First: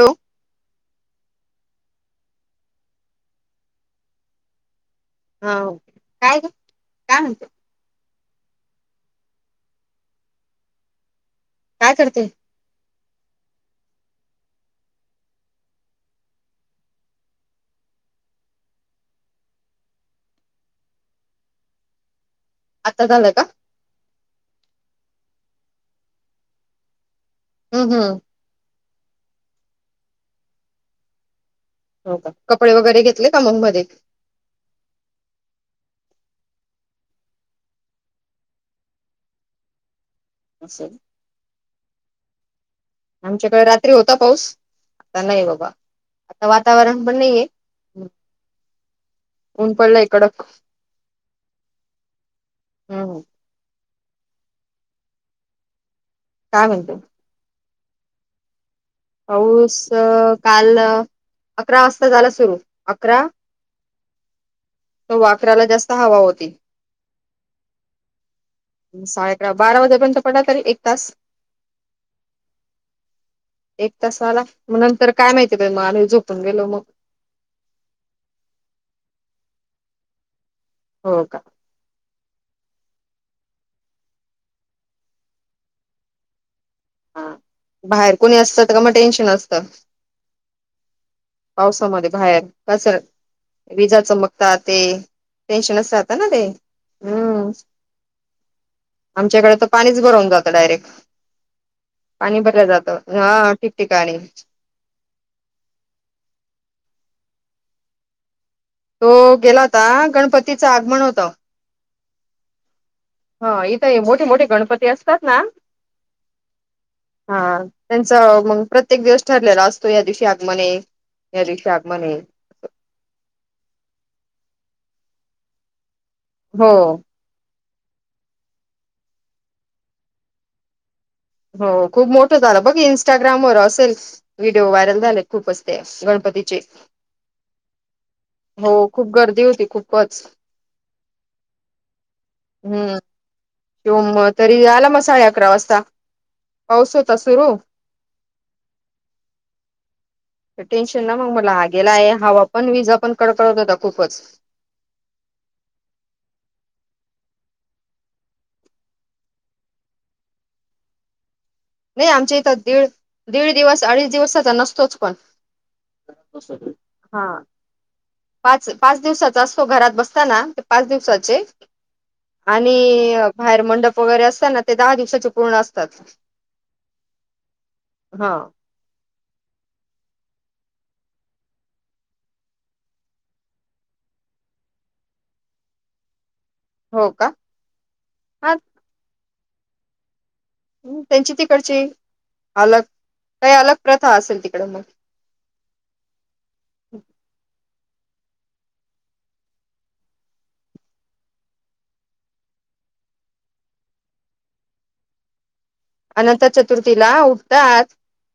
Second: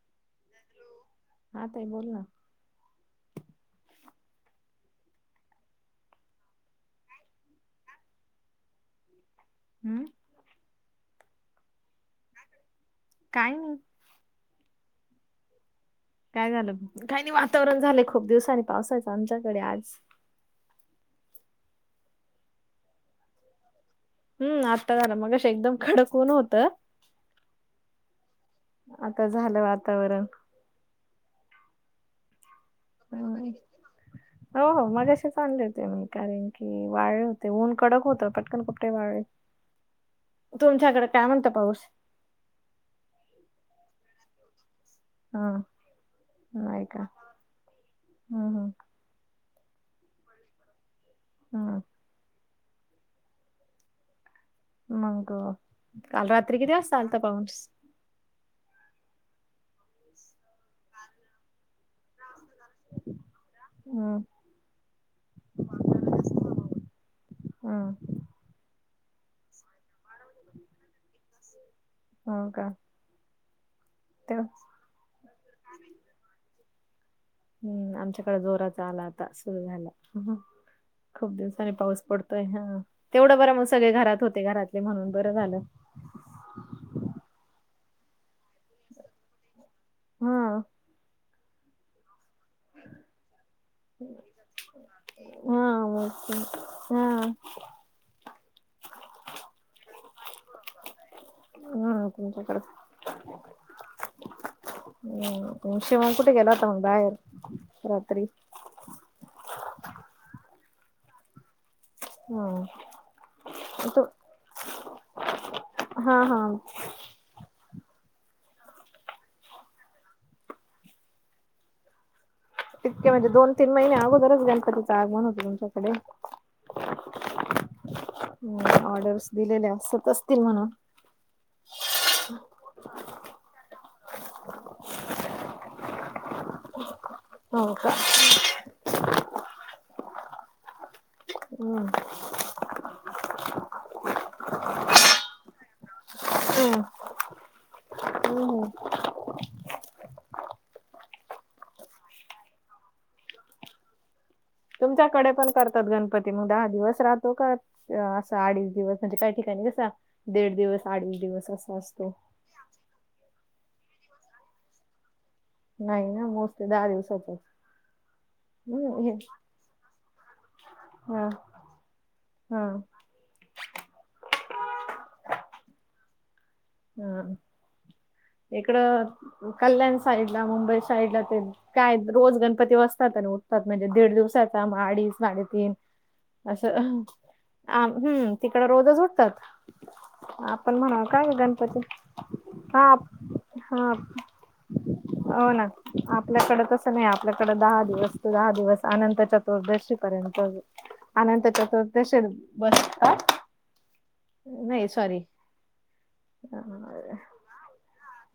Hello हा ताई बोल ना हाेवं काय ग काय म्हणते हम्म काय करते. काय नाही. काय झालं काय नाय वातावरण झालं खूप दिवसांनी पावसाचं आमच्याकडे आज आत्ता झालंय का? हम्म आता झाल मगाशी एकदम कडक ऊन होतं. हूं हूं आता झालं वातावरण हो का कपडे वगैरे घेतले का हम्म. मग मध्ये. हो हो मझ्याशी चांगले होते मी कारण की वाळे होते ऊन कडक होत पटकन कपडेे वाळे. असेल तुमच्याकड काय म्हणता पाऊस? आमच्याकडे रात्री होता पाऊस. आता हा नाही बाबा, आता नाही का वातावरण पण नाहीय. हम्म हम्म ऊन पडलय कडक. हा. हम. मग, काल रात्री काय किती म्हणते वाजता आलत पाऊस. पाऊस काल, अकरा वाजता झाला सुरु अकरा हम्म त वाकराला जास्त हवा होती. हा. साडे अकरा बारा वाजेपर्यंत पडला तरी एक तास. ह का. एक तास आला, तेव्हा म नंतर काय माहितीय ब आम्ही झोपून गेलो मग. हम्म आमच्याकडे जोराचा आला आता सुरू झाला, हो खूप का दिवस पाऊस पडतोय हा तेवढं बर मग सगळे घरात होते घरातले म्हणून बरं झालं. हा, बाहेर कोणी असत तर का मग टेंशन असतं. हा. पावसामध्ये बाहेर कसर विजा चमकत ते, हा टेन्शनच मग राहात ना ते, हा हम्म. आमच्याकडे तर पाणीच भरवून जातं डायरेक्ट. हा पाणी तुमच्याकडे भरलं जातं हा ठिकठिकाणी. [unintelligible] बाहेर रात्री. तो गेला होता गणपतीचं आगमन होत. हा. हा इथ तो मोठे मोठे गणपती असतात ना. हा हा हा, त्यांच मग प्रत्येक दिवस ठरलेल असतो या दिवशी आगमनये. या दिवशी आगमनये. इतके म्हणजे दोन तीन महिने अगोदरच गणपतीचं आगमन होत तुमच्याकडे. हो. हम ऑर्डर्स दिलेले असत असतील म्हणून. हो खूप मोठं झालं बघ इंस्टाग्रामवर असेल. व्हिडिओ व्हायरल झालेत खूपचते गणपतीचे. हो का हो खूप गर्दी होती खूपच. हम्. हम्म, त्यो म तरी आला म सडेअकरा वाजता. पाऊस होता सुरू. हम्. टेन्शन ना मग मला हा गेला आहे हवा पण वीज पण कडकळवत होता खूपच तुमच्याकडे पण करतात गणपती मग दहा दिवस राहतो का? असं अडीच दिवस म्हणजे काही ठिकाणी कसा, दीड दिवस अडीच दिवस अस. नाही आमच्या इथं दीड दीड दिवस, अडीच दिवस नसतोच पण. नाही ना मोस्टली दहा हा दिवसाचच. पाच पाच दिवसाचा असतो घरात बसताना ते पाच हा दिवसाचे. हा आणि बाहेर मंडप वगैरे असत ना ते दहा दिवसाचे पूर्ण असतात. हम्म हा इकडं कल्याण साईड ला मुंबई साईड ला ते काय रोज गणपती बसतात आणि उठतात म्हणजे दीड दिवसाचा मग अडीच साडेतीन असं, हो का आ हम् हा तिकड रोजच होतात. आप पण म्हणा काय त्यांची तिकडची गणपती, अलग हा, काही अलग हा. प्रथा असेल तिकडे मग हो ना. आपल्याकडे तसं नाही आपल्याकडें दहा दिवस, दहा दिवस अनंत चतुर्दशी पर्यंत. अनंत चतुर्दशी बस काय? नाही सॉरी अनंत चतुर्थीला उठतात.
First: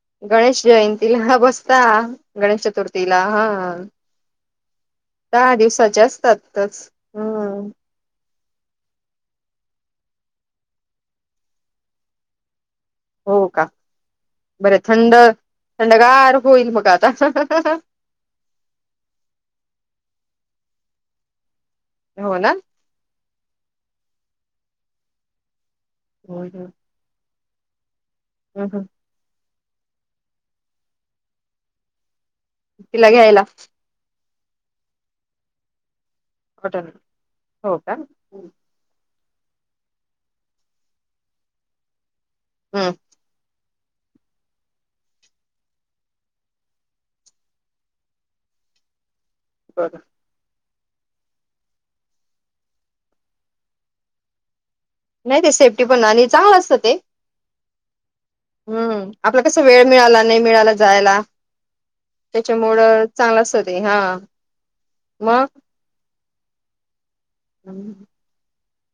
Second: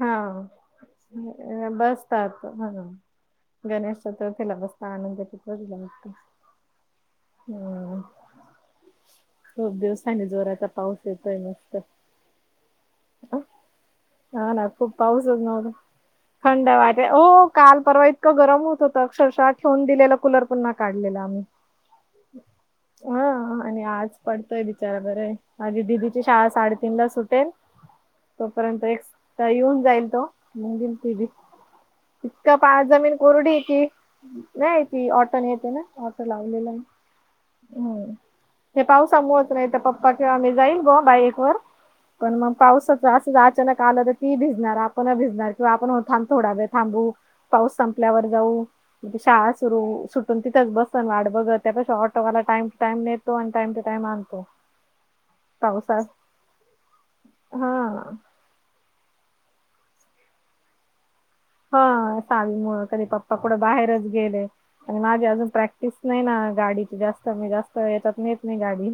हा गणेश जयंतीला हा बसता बसतात गणेश हा चतुर्थीला हा. गणेश चतुर्थीला बसता अनंत दहा चतुर्थीला दिवसाचे बसता असतातच हम्म खूप दिवसानी जोराचा पाऊस येतोय मस्त हो का? हा ना बरं खूप थंड पाऊसच नव्हत थंडगार थंड होईल मग वाटे आता हो काल परवा इतकं गरम होत होतं अक्षरशः ठेवून दिलेलं कुलर पुन्हा काढलेला आम्ही हो ना. हा आणि आज पडतोय बिचारा बरंय माझी दिदीची हम्म, शाळा साडेतीन ला सुटेल. हम्म, हम्म. तोपर्यंत एक येऊन जाईल तो मग येईल दिदी इतका पाय तिला जमीन घ्यायला कोरडी आहे ती नाही ती वाटन येताना. वाट लावलेलं ऑटोन हो का हम्म हे पावसामुळंच नाही तर पप्पा किंवा मी जाईल गं बाईक वर पण मग हम्म पावसाच असं जात. आला तर ती भिजणार आपण भिजणार किंवा आपण थोडा वेळ थांबू. पाऊस संपल्यावर जाऊ म्हणजे शाळा सुरू बर सुट पण तिथच बसल वाट बघत त्यापेक्षा ऑटोवाला टाइम टू टाइम नेतो आणि टाइम टू टाइम आणतो. नाही ते सेफ्टी पावसात पण आणि चांगलं असतं ते हा. हम्म आपला कस वेळ मिळाला नाही मिळाला जायला. हा साली त्याच्यामुळ मुळ कधी पप्पा चांगलं असत कुठं ते हा बाहेरच गेले आणि माझे मग अजून प्रॅक्ट स नाही ना गाडीची जास्त मी जास्त येच्यात नेहत नाहीे ना गाडी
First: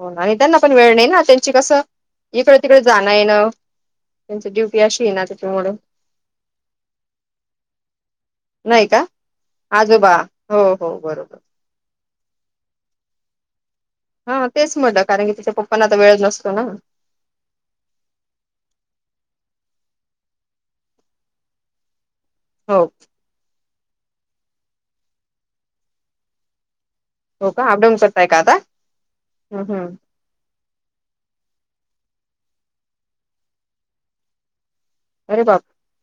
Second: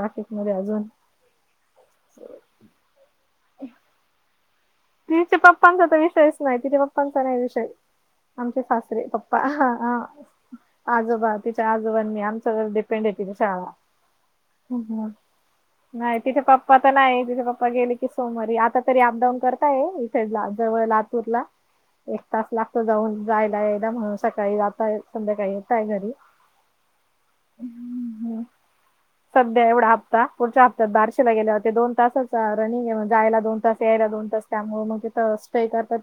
हो आणि मध्ये त्यांना पण अजून वेळ नाही ना त्यांची कसं इकड तिकडे जाणं येण त्यांची ड्युटी अशी आहे ना तिच्या त्याच्यामुळे पप्पांचा तर विषयच नाही तिच्या पप्पांचा नाही विषय आमचे नाही सासरे का? पप्पा आजोबा हो हो आजोबा बरोबर. तिचे त्या आजोबांनी आमच्यावर डिपेन्ड आहे तिची शाळा हा तेच म्हटलं हम कारण की तिच्या पप्पांना आता वेळ नाही तिचे नसतो ना. पप्पा तर नाहीत तिचे पप्पा गेली सोमवारी आता तरी अपडाऊन करता आहेत साईड ला जवळ लातूर ला एक तास लागतो हो जाऊन जायला यायला म्हणून सकाळी जातय संध्याकाळी येतय घरी हो का अपडाऊन करताय का आता हम्म सध्या एवढा हम्म हप्ता पुढच्या बारश्याला गेल्या होते दोन तासांच्या रनिंग जायला दोन तास यायला दोन तास त्यामुळे मग तिथं अरे बाप स्टई करतात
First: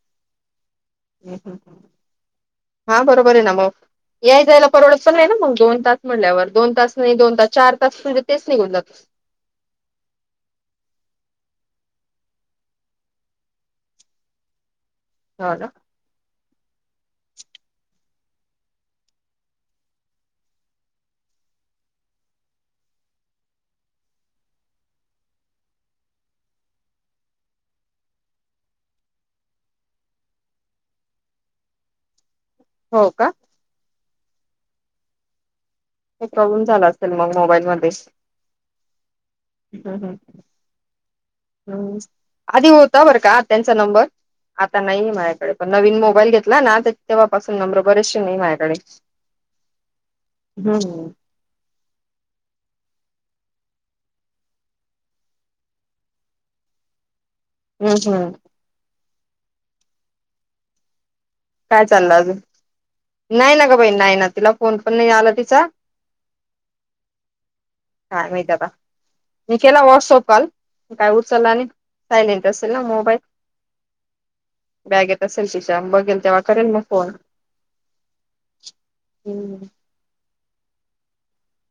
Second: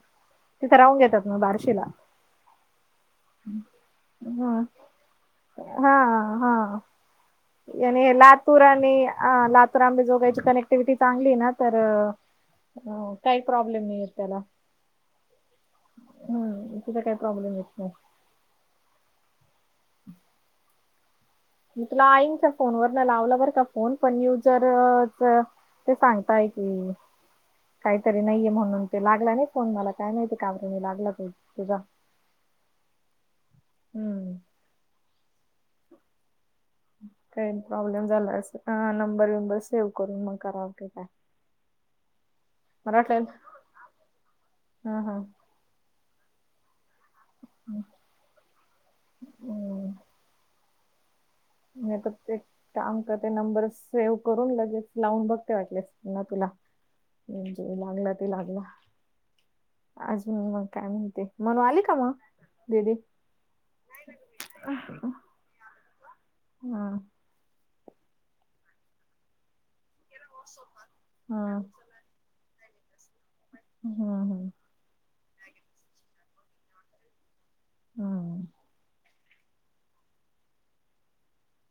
तिथं राहून घेतात मग बार्शीला हा बरोबर आहे ना मग या हं. जायला परवड पण नाही ना मग दोन हा तास म्हल्यावर हा दोन तास नाही दोन तास चार तास म्हणजे तेच निघून जात. अ लातूर आंबे जोगायची कनेक्टिव्हटी चांगली ना तर हम्म काही प्रॉब्लेम नाही येत त्याला हो ना हम इथ तर काय प्रॉब्लेम येत नाही [inaudible] मी तुला आईनच्या फोनवर न लावला बरं का फोन पण यूजर ते सांगताय की काहीतरी नाहीये म्हणून ते लागला नाही फोन मला काय माती काबर म लागला तू तुझा. [inaudible] हो का हम्म काय प्रॉब्लेम झाला असेल मग काही मोबाईल मध्ये प्रॉब्लेम झाला असेल हा नंबर विंबर सेव्ह करून मग कराव की काय हम्म आधी मला होता बरं वाटलं का त्यांचा नंबर आता हा नाहीये हा माझ्याकडे पण नवीन मोबाईल घेतला ना तेव्हापासून नंबर बरेचसे माझ्याकडे म त ते एक त्या अंक ते नंबर सेव्ह करून लगेच लावून बघते वाटलेसना तुला म्हणजे हं लागला ते हं लागला अजून मग काय म्हणते? म्हणू आली काय का मग चाललं दीदी नाही न का बाई नाही ना तिला फोन पण नाही आला तिचा. हम काय माहित आता मी केला वॉट्सअप कॉल काय उचलला हा आणि सयलेंट असलं ना मोबाईल. हम् हम् बॅगेत असेल तिच्या बघेल तेव्हा करेल मग फोन. हम हम्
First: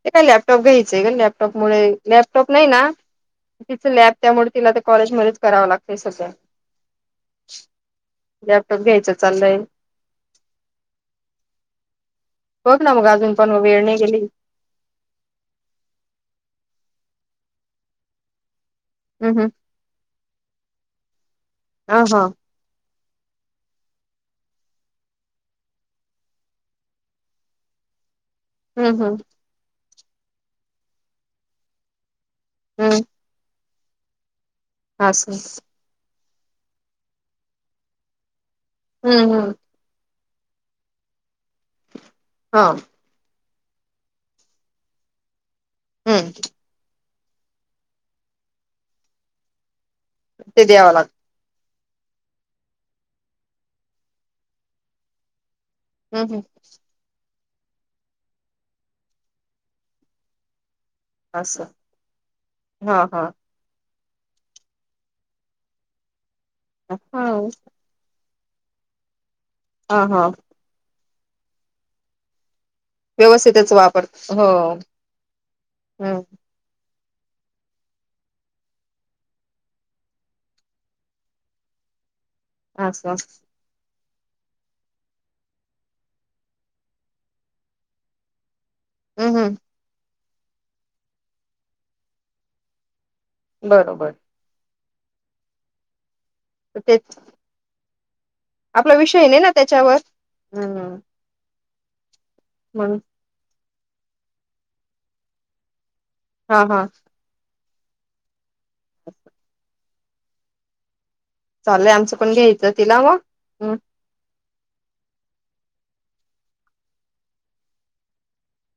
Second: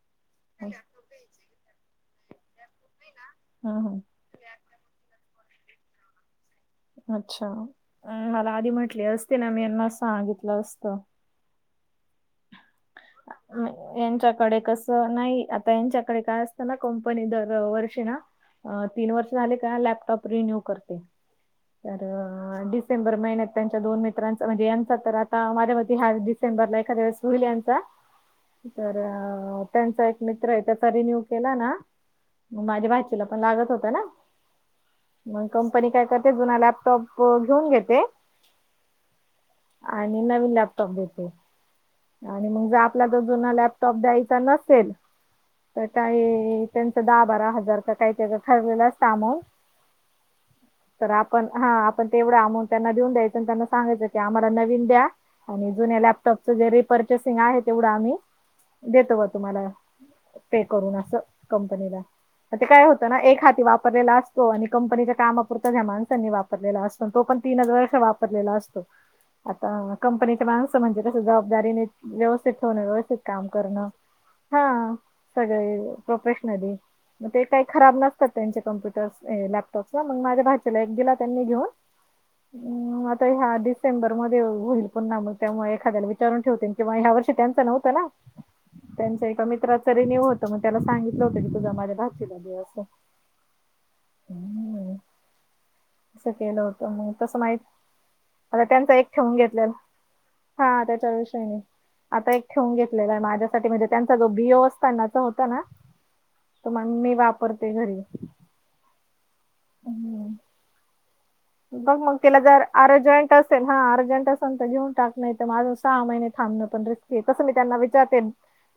ते काय लॅपटॉप घ्यायचण लॅपटॉप मुळे लॅपटॉप नाही ना तिथ हम्म हम्म लॅप त्यामुळे तिला ते कॉलेज मध्येच करावं लागत सगळ. अच्छा मला आधी म्हटले घ्यायचं असते ना चाललंय मी यांना सांगितलं असतं. बघ ना मग अजून पण वेळ नाही गेली यांच्याकडे कस नाही आता यांच्याकडे काय असतना कंपनी दर वर्षी ना तीन वर्ष हम्म हम्म झाले का लॅपटॉप रिन्यू करते तर अ हा डिस डिसेंबर महिन्यात त्यांच्या दोन मित्रांचा म्हणजे यांचा तर आता माझ्या मते ह्या डिसेबरला एखाद्या वेळेस होईल यांचा. तर हम्म हम्म त्यांचा एक मित्र आहे त्याचा रिन्यू केला ना. मग माझ्या हम्म भाचीला पण लागत होत ना असं मग कंपनी काय करते जुना लॅपटॉप घेऊन घेते. हम्म हम् आणि नवीन लॅपटॉप देते. आणि हा मग जर आपल्या तर जुना लॅपटॉप द्यायचा नसेल तर काय हम्म त्यांच दहा बारा हजार का काहीतरी ठरलेलं असत अकाउंट. ते द्यावं लाग आपण हा आपण तेवढं अमाउंट त्यांना देऊन द्यायच त्यांना सांगायचं की आम्हाला नवीन द्या. आणि जुून्या हम्म हम्म जे रि परचेसिंग आहे तेवढं आम्ही देतो व तुम्हाला पे करून अस असं कंपनीला म ते काय हा होत ना हा एक हाती वाप वापरलेला असतो आणि कंपनीच्या काम अपुरता ह्या माणसानी वापरलेला असतो तो पण हा तीनच वर्ष वापरलेला असतो आणि हा कंपनीचे माणस म्हणजे जबाबदारीने व्यवस्थित ठेवणं व्यवस्थित काम व्यवस्थितच करणं वापर हो हा सगळे हम्म प्रोफेशनली मग ते काही खराब नसतात त्यांचे कम्प्युटर्स लॅपटॉपस ना मग माझ्या भाच्याला एक दिला त्यांनी घेऊन अम् असं आता ह्या डिसेंबर मध्ये होईल पण ना मग त्यामुळे एखाद्याला विचारून ठेवते किंवा ह्या वर्षी त्यांच नव्हतं ना त्यांच हम्म एका हम्म मित्र तरी नेव होत मग त्याला सांगितलं होतं की तुझा माझ्या भाचीला दे असं बर बर तंस केलं होतं मग तेच तसं माहित आता त्यांचा आपला एक विषय ठेवून नाही ना घेतलेला त्याच्यावर हा हम्म त्याच्याविषयीने आता एक ठेऊन म्हणून घेतलेला आहे माझ्यासाठी म्हणजे त्यांचा जो बिओ असतानाचा होता ना हा तर हा मग मी वापरते घरी. [inaudible] हम्म चाललंय बघ मग आमचं पण तिला जर घ्यायचं तिला मग अर्जंट असेल हम्म हा अर्जंट असेल ंत घेऊन टाक नाही आजून सहा महिने थांबणं पण रिस्की आहे तस मी त्यांना विचारते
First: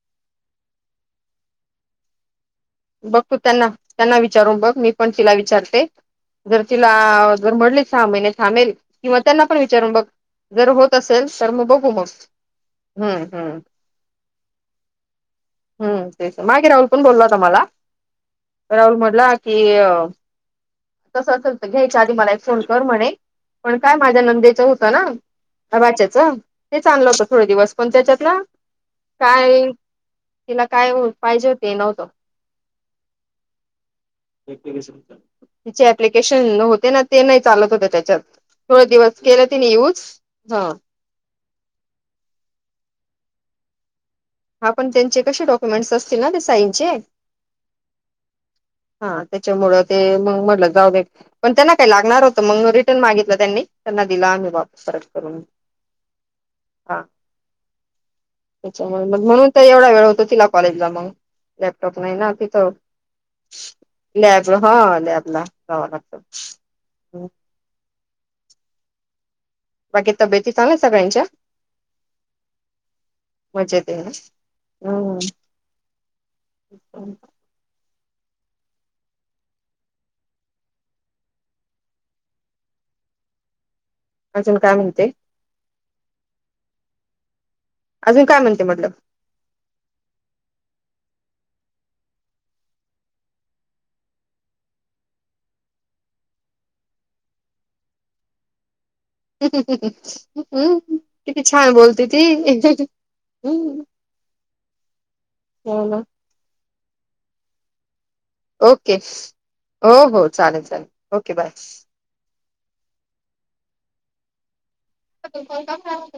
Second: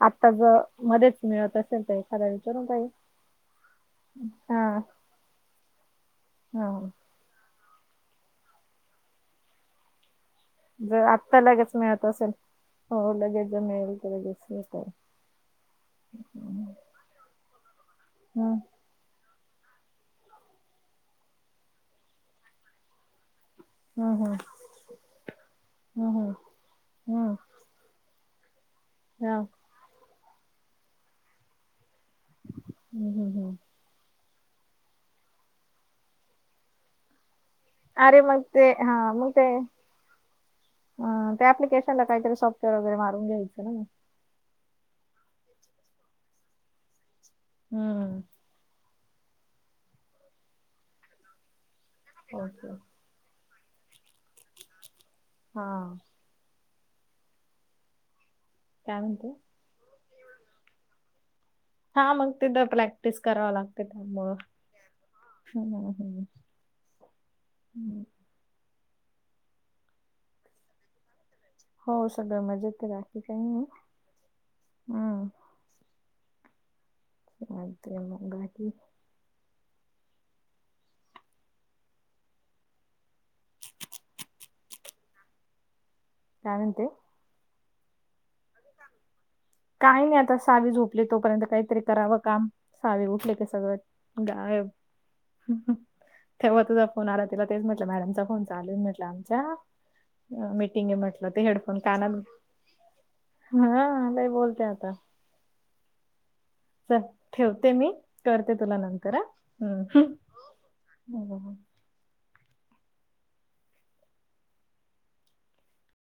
आत्ता जर मध्येच मिळत असेल तर एखादा विचारून पहिल बघ तू त्यांना त्यांना विचारून बघ मी पण तिला विचारते जर तिला हा जर म्हटले सहा महिने थांबेल किंवा त्यांना पण विचारून बघ. जर होत असेल आत्ता तर मग लगेच बघू मिळत मग असेल हो हम्म हम्म. [unintelligible] हम्म तेच मागे राहुल पण बोलला होता मला. हम्म. राहुल म्हटला की तसं असेल तर घ्यायच्या आधी मला एक फोन कर म्हणे. पण काय माझ्या हम्म, नंदेचं होतं ना वाच्याच हम्म, हम्म, तेच आणलं होतं हम्म, थोडे दिवस. पण त्याच्यात ना हा, काय तिला काय पाहिजे ते नव्हतं. हम्म हम्म हम्म. तिचे प्लिकेशन होते ना. ते नाही चालत होत त्याच्यात अरे मग ते थोड दिवस केले तीन यूज ह. अ त्या अँप्लिकेशनला काहीतरी सॉफ्टवेअर वगैरे मारून घ्यायचं ना मग. हा पण त्यांचे कसे डॉक्युमेंटस असतील ना ते साईन चे. हम्म हा त्याच्यामुळं ते मग म्हटलं जाऊ दे पण त्यांना काय लागणार होतं ओके मग रिटर्न मागितलं त्यांनी. त्यांना दिल आम्ही वापस परत करून. हा. हा काय त्यामुळे मग म्हणते म्हणून तर एवढा वेळ होतो तिला कॉलेजला मग लॅपटॉप हा नाही मग ना तिथं. प्रॅक्टिस करा लॅब हा लॅब ला हम्म, जावं लागतं. हम्म, हम्म बाकी तब्येेती चांगल्या सगळ्यांच्या? हो सगळं मजेते बाकी काही मजेत आहे ना हा. हम्म [inaudible] चालतंय म बाकी. [inaudible] अजून काय म्हणते? काय म्हणते? अजून काय म्हणते म्हटल? काही नाही आता सावी झोपली तोपर्यंत काहीतरी करावं काम सावी उठली कि सगळं गायब. तेव्हा तुझा फोन आला तिला तेच म्हटलं मॅडमचा फोन चालू म्हंटल. च्या मीटिंगे हम्म म्हटलं ते किती छान हेडफोन बोलते कानात ती हम्म. हा लई बोलते आता. हो ना. चल ठेवते मी करते तुला ओके नंतर हा हो हो चालेल चालेल ओके बाय हम्म. [unintelligible]